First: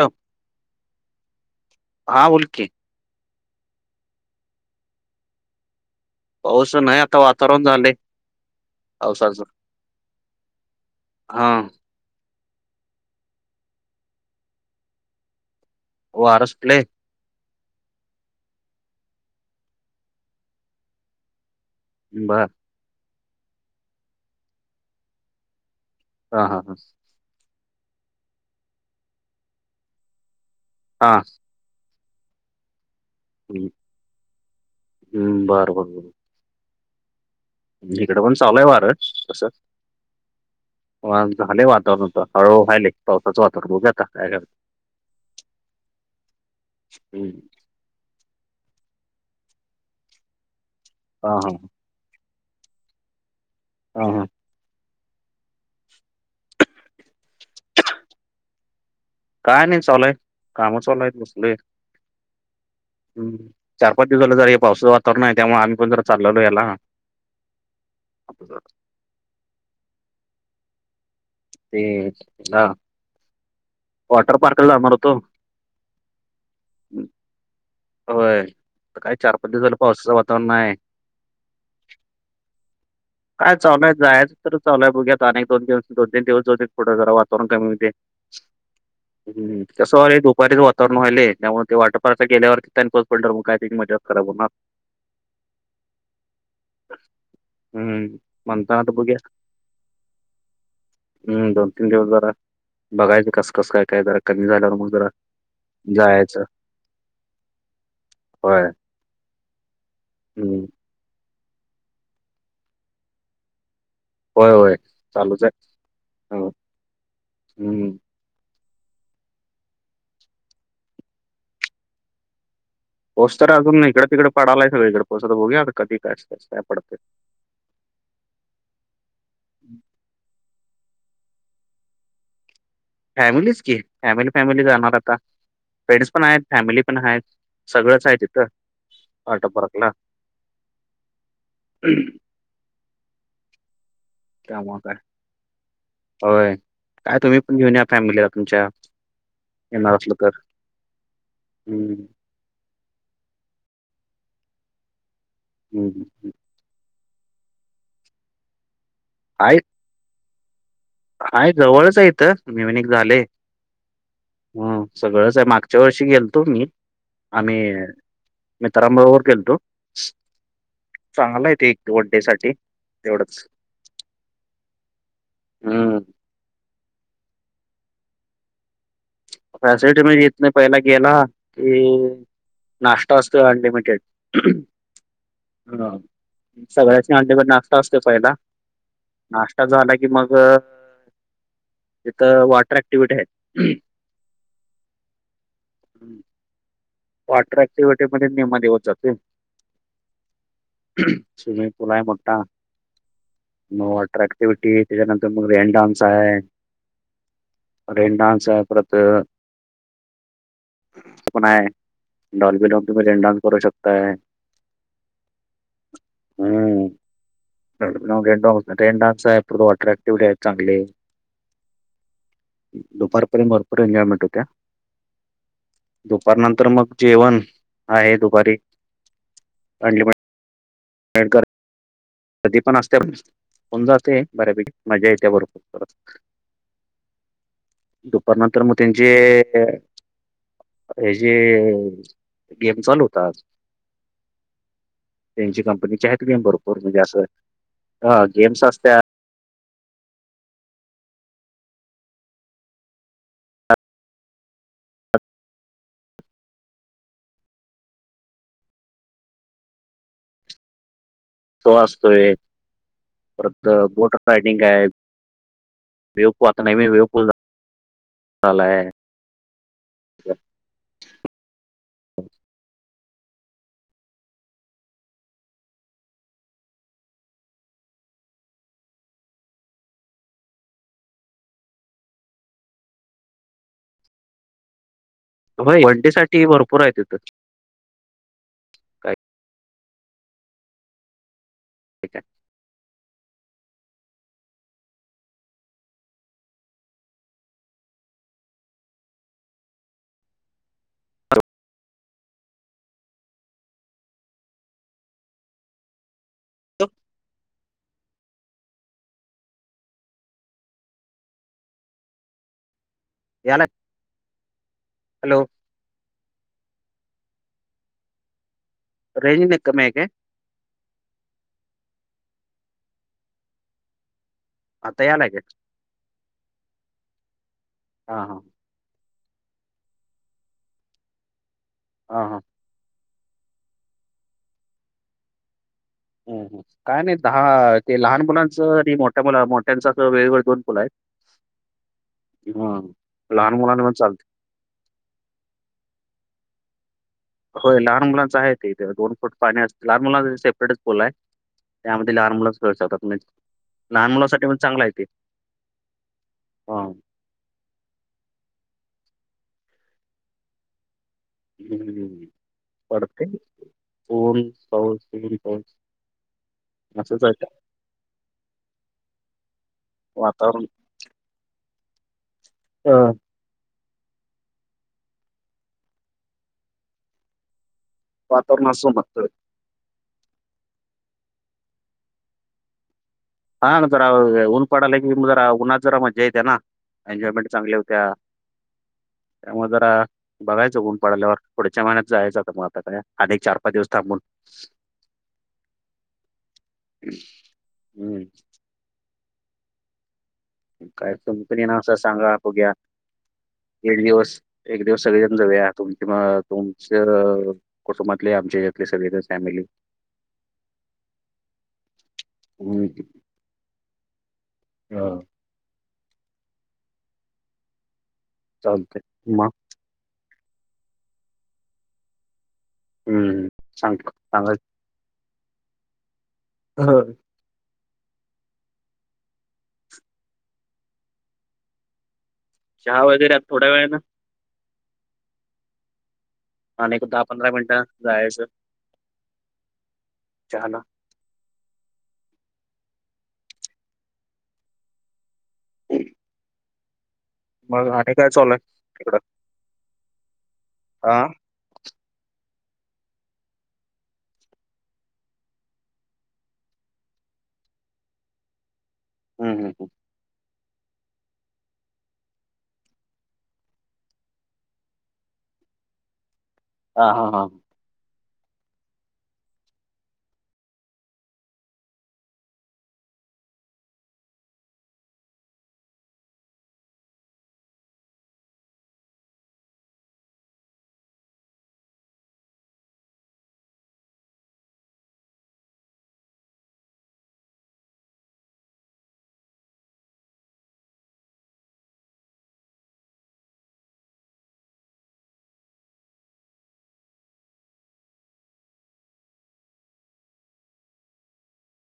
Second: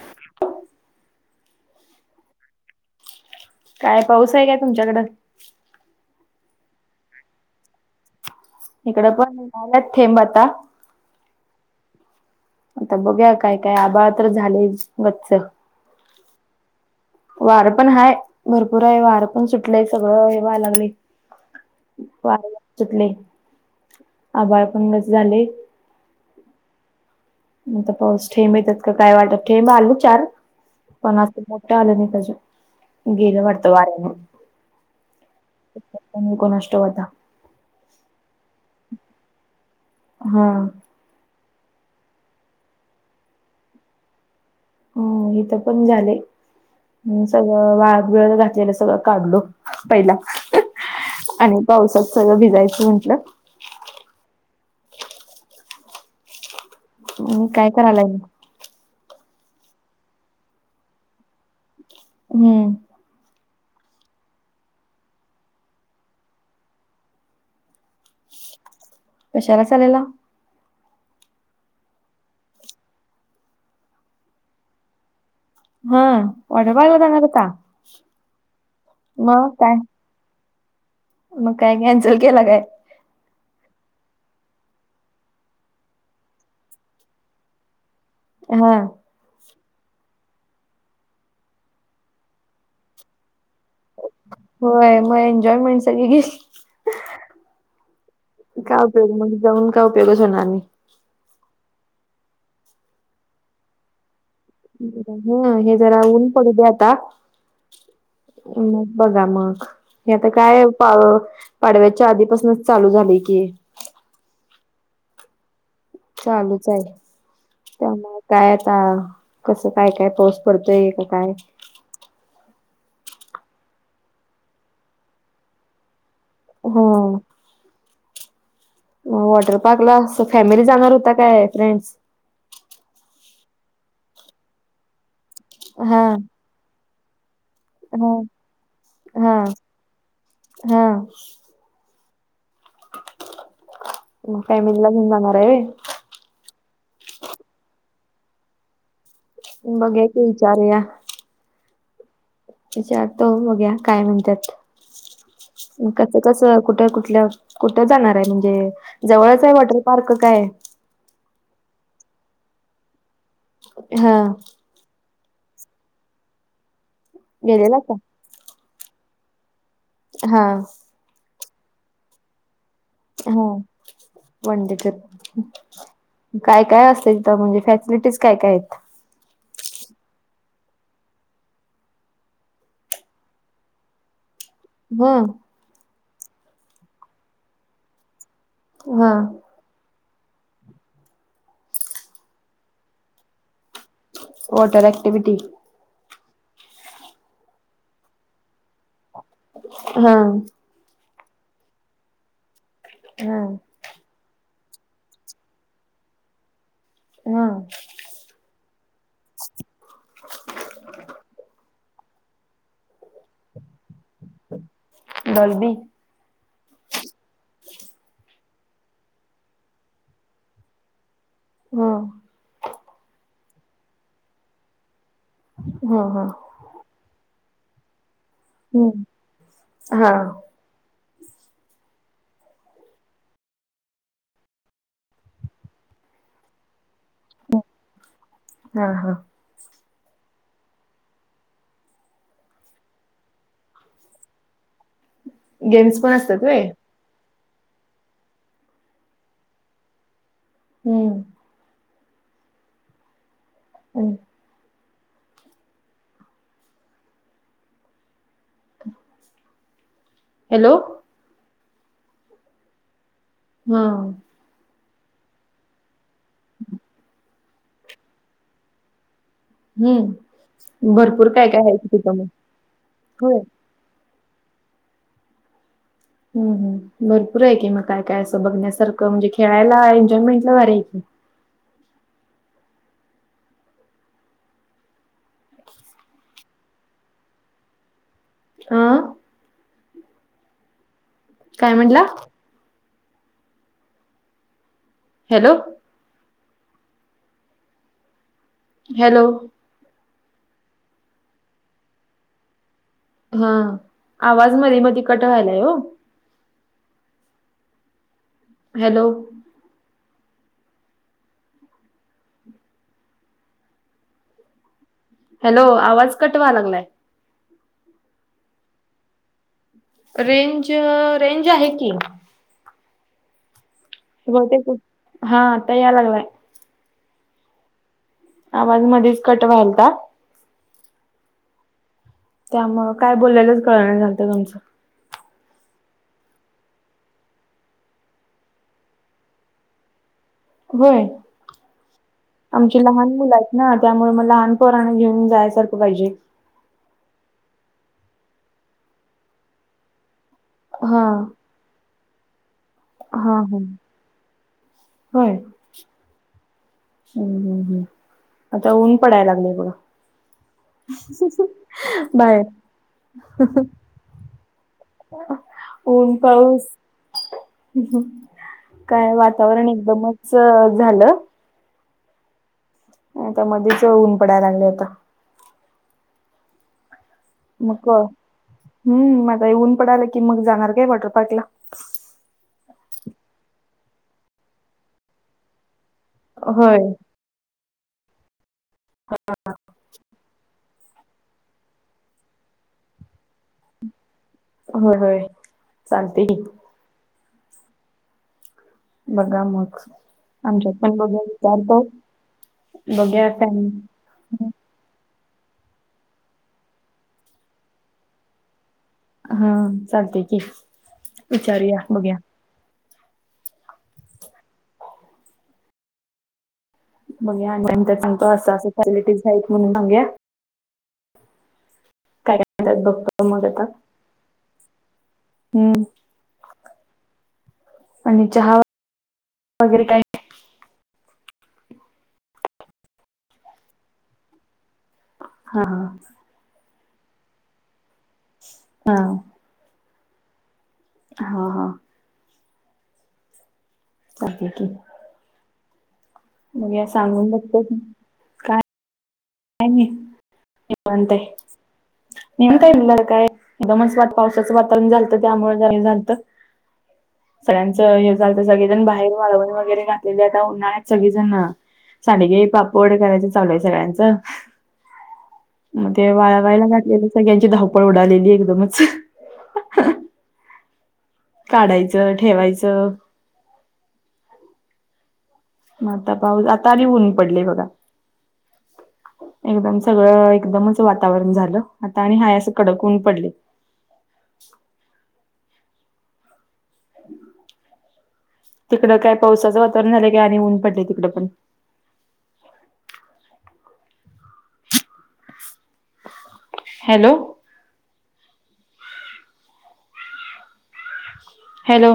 Hello हा बोल कीे काय पाऊस आहे काय तुमच्याकडे? पाऊस नाही आता वातावरण झालंय. इकडं पण पावसाचं आलाय थेंब आता. हा आता बघूया काय-काय आबाळ तर झाले गच्च. वार सुटलय. वार पण हाय, भरपूर आहे वार पण सुटलेय सगळ हे व्हायला लागलय वार बर पण सुटलंय आभाळ पण गच्च झालंय. हा हा हा आता पाऊस थेंब येतात का काय वाटत थेंब आले चार हा पण आज मोठ नाही आला पाहिजे. गेल हम्म वाटत वार्याने, हम्म, बर नको नष्ट होता इकडं पण चालूय वार तस हा हा हा झालय वातावरण होत हळू व्हायले पावसाच वातावरण बघुया आता काय करत. हम्म्म इथ पण झालय. हम्म सगळ हा वाळत बिळत घातलेल सगळा काढलो पहिला हा हा आणि पावसात सगळं भिजायच म्हटल हा हा म काय करायलायला मग काय नाही चालूये काम चालूयेत बसलोये. हम्म चार पाच दिवस झाले जर हे पावसाच वातावरण आहे त्यामुळे आम्ही पण जर चालो याला. अपूसार कशाला चाल्यात. ते याला वॉटर पार्क ला जाणार होतो. होय वाॉटर पार्क जानार होता. होय आता काय चार मग पाच दिवस काय झाले पावसाच वातावरण आहे. मग काय कॅन्सल केला काय ॽ काय चालू आहे जायाच तर चालू आहे बघूयात अणि एक दोन दिवस दोन तीन दिवस जाऊ देत पूढ जरा वातावरण कमी होउदे हा हम कस व्हायल दुपारीच वातावरण व्हालेय त्यामुळे ते वॉटर पार्कला गेल्यावरती तिथ आणि परत पण मग काय तिथ मजाच खराब होणार. होय मग एन्जॉय मेंट सगळी गेली हम्म म्हणताना काय आता बघूया उपयोग मग जाऊन काय उपयोगच होणार नाही. हम्म दोन तीन दिवस जरा बघायच कस कस काय काय जरा कमी झाल्यावर मग जरा हम हे जरा ऊन जायचं पडू दे आता होय बघा मग हे आता हम्म काय पा पाडव्याच्या आधीपासूनच चालू झालय की हे होय होय चालूच आहे. हो चालूच आहे हम्म. त्यामुळे काय आता कसं काय काय पाऊस पडतोय का काय पाऊस तर अजून इकडे तिकडे पडालाय सगळीकड पाऊस आता बघुया कधी काय असत. हो मग वॉटर पार्क ला अस फॅमिली जाणार होता काय फ्रेंड्स फॅमिलीच की फॅमिली फॅमिली जाणार आता हा फ्रेंड्स पण आहेत फॅमिली पण आहेत. सगळंच हा आहे तिथं हा वॉटर पार्कला हा मग त्यामुळे फॅमिलीला काय घेऊन जाणार आहे होय. होय काय तुम्ही पण घेऊन या फॅमिलीला तुमच्या येणार बघूया असल की तर विचारूया हं विचारतो बघुया काय म्हणतात. कसं हम्म. कस कुठ कुठल्या कुठ जाणार आहे म्हणजे जवळच आहे वॉटर पार्क काय आहे जवळच आहे इथं नवीन एक झालय. हा ह सगळंच आहे मागच्या वर्षी गेलतो मी आम्ही गेलेला का मीत्रां बरोबर गेलतो. हा चांगला आहे ते एक वंडेसाठी हो वंनडे तर हम्म काय काय असत. तिथ म्हणजे फॅसिलिटीज काय काय आहेत. फॅसिलिटी म्हणजे इतन पहिला गेला की नाश्ता असतोय अनलिमिटेड म ह सगळ्यासनी अनलिमिटेड नाश्ता असतोय पहिला हा नाष्टा झा झाला की मग तिथं वॉटर ऍक्टिव्हटी आहेत. वॉटर ऍक्टिविटी हम् वॉटर अँक्टीव्हीव्हटी मध्ये निम्मा दिवस जातोय. हा स्विमिंग पुल आहे मोठ्ठा हा मग वॉटर अँक्टिव्हटी त्याच्यानंतर मग रेन डान्स आहे. म रेन डान्स हाय परत हे पण आहे. डॉल्बी डॉकी मध्ये तुम्ही डान्स करू शकताय. डॉलबी. हम्म [unintelligible] रेन डान्स आहे तो परत अट्रॅक्टिव आहेत चांगली. हां दुपारपर्यंत भरपूर एन्जॉयमेंट होते हां हा हा दुपारनंतर तर मग जेवण आहे दुपारी. हम्म हां अनलिमिटेड [unintelligible] कर कधी पण असत्यात होऊन जातय बऱ्यापैकी मज्जा येत्या भरपूर परत. हो दुपारनंतर मग त्यांचे ह्या जे गेम चालू होतात. त्यांचे गेम्स कंपनीचे पण आहेत असतात गेम व्हय? भरपूर म्हणजे अस गेम्स असत्यात. हम्म हम्म [inaudible] हॅलो तो असतोय परत हा. बोट रायडींग आहेत. वेवपू आता नवीन वेवपू झालाय हम्म भरपूर काय काय आहे की तिथ होय. हम्म भरपूर आहे की मग काय काय अस बघण्यासारख म्हणजे खेळायला एनजॉयमेंट ला भारी आहे. होय बर्थडे साठी भरपूर आहे तिथ. आ काय काय म्हणलात? हॅलो हॅलो हां आवाज मधी मधी कट व्हायलाय ओ हॅलो हॅलो यालाय हॅलो हो आवाज कट व्हाय लागलाय. रेंज लय कमी आहेे काय? रेंज रेंज आहे की. ते बहुतेक आता यालाय काय हां आता याय लागलाय. हां हां आवाज मधेच कट व्हायलता. हां हां त्यामुळ काय बोललेलच कळना झालत तुमच. काय नाही दहा ते लहान मुलांच आणि मोठ्या मुला मोठ्यांच अस वेगवेगळ होय आमची लहान मुल हा आहेत ना मुलांना पण त्यामुळे मग चालतं लहान पोरांना घेऊन जायसारख पाहिजे. होय लहान मुलांच आहे ते इथे दोन फूट पाण्यात लहान मुलांच सेपरेटच पूल हा आहे. त्यामध्ये लहान मुलच खेळून जातात म्हणजे हा हा लहान मुलांसाठी पण चांगला आहेे ते. हां हूं-हूं, आता ऊन पडायला लागलंय बघा. [unintelligible] पडते ऊन पाऊस ऊन [unintelligible] पाऊस ऊन-पाऊस असंच आहे काय वातावरण एकदमच वातावरण झालं! हा. आता मध्येच ऊन पडायला लागलंय आता. मग वातावरण असं हं, म्हणतं मग आता ऊन पडालं की मग जाणार काय वॉटर पार्कला? हा ना, जरा ऊन पडाला की जरा उन्हात जरा मज्जा येत्या ना, होय एनजॉयमेंन्ट चांगली होत्या. [unintelligible] त्यामुळे जरा बघायचं, ऊन पडाल्यावर पुढच्या महिन्यात जायचं. आता मग आता काय, आणि एक चार-पाच दिवस थांबून. होय-होय. चालतंय की. [unintelligible] बघां मग आमच्यात पण काय बघूया, तुम्ही पण येणार विचारतो. असं सांगा बघूया बघुयात, काय म्हणत्यात. एकं दिवस सगळेजण जाऊया, तुमचं तुमचे कुटुंबातले आमचे. हां, चालतेय की! विचारूया, बघूया [unintelligible] हा. मग मी नंतर सांगतो, असं-असं चालते फॅसिलिटीज आहेत मग म्हणून सांगूया. काय म्हणत्यात बघतो, मग हम्म आता. सांग सांगायच हम. हो. आणि चहां वगैरे काही चहा वगैरे थोड्यायं वेळा ना. हा-हा. आणि एक दहा-पंधरा मिनिटंन जायचं. हां. चहाला. हा-हा. कप घे की. [inaudible] म्या सांगून बघ. मगं आणि काय? चालूयं तिकडं. काई नाही निवांत हा आहे. एकदमचं मात पावसाचं वातावरण झालतं, त्यामुळे जरा हे झालतं. सगळ्यांचं हे झालतं, सगळेजण बाहेर वाळवण हम्म हम्म वगैरे हम्म. घाल. तिकडे आता उन्हाळ्यातं सगळी जण सांडगे-पापड करायच चालू आहे, सगळ्यांचं. मग ते वाळवायला घातलेली, हा हा सगळ्यांची हा धावपळं उडालेली एकदमचं. काढायचं ठेवायचंय मग आता पाऊस आताआणि ऊन पडले बघा एकदमं सगळं एकदमचं वातावरण झालं, आतां आणि हाय, असं कडक ऊन पडले. तिकडं काय पावसाचं वातावरण झालंय काय? आणि ऊन पडले तिकडं पण? हॅलो. हॅलो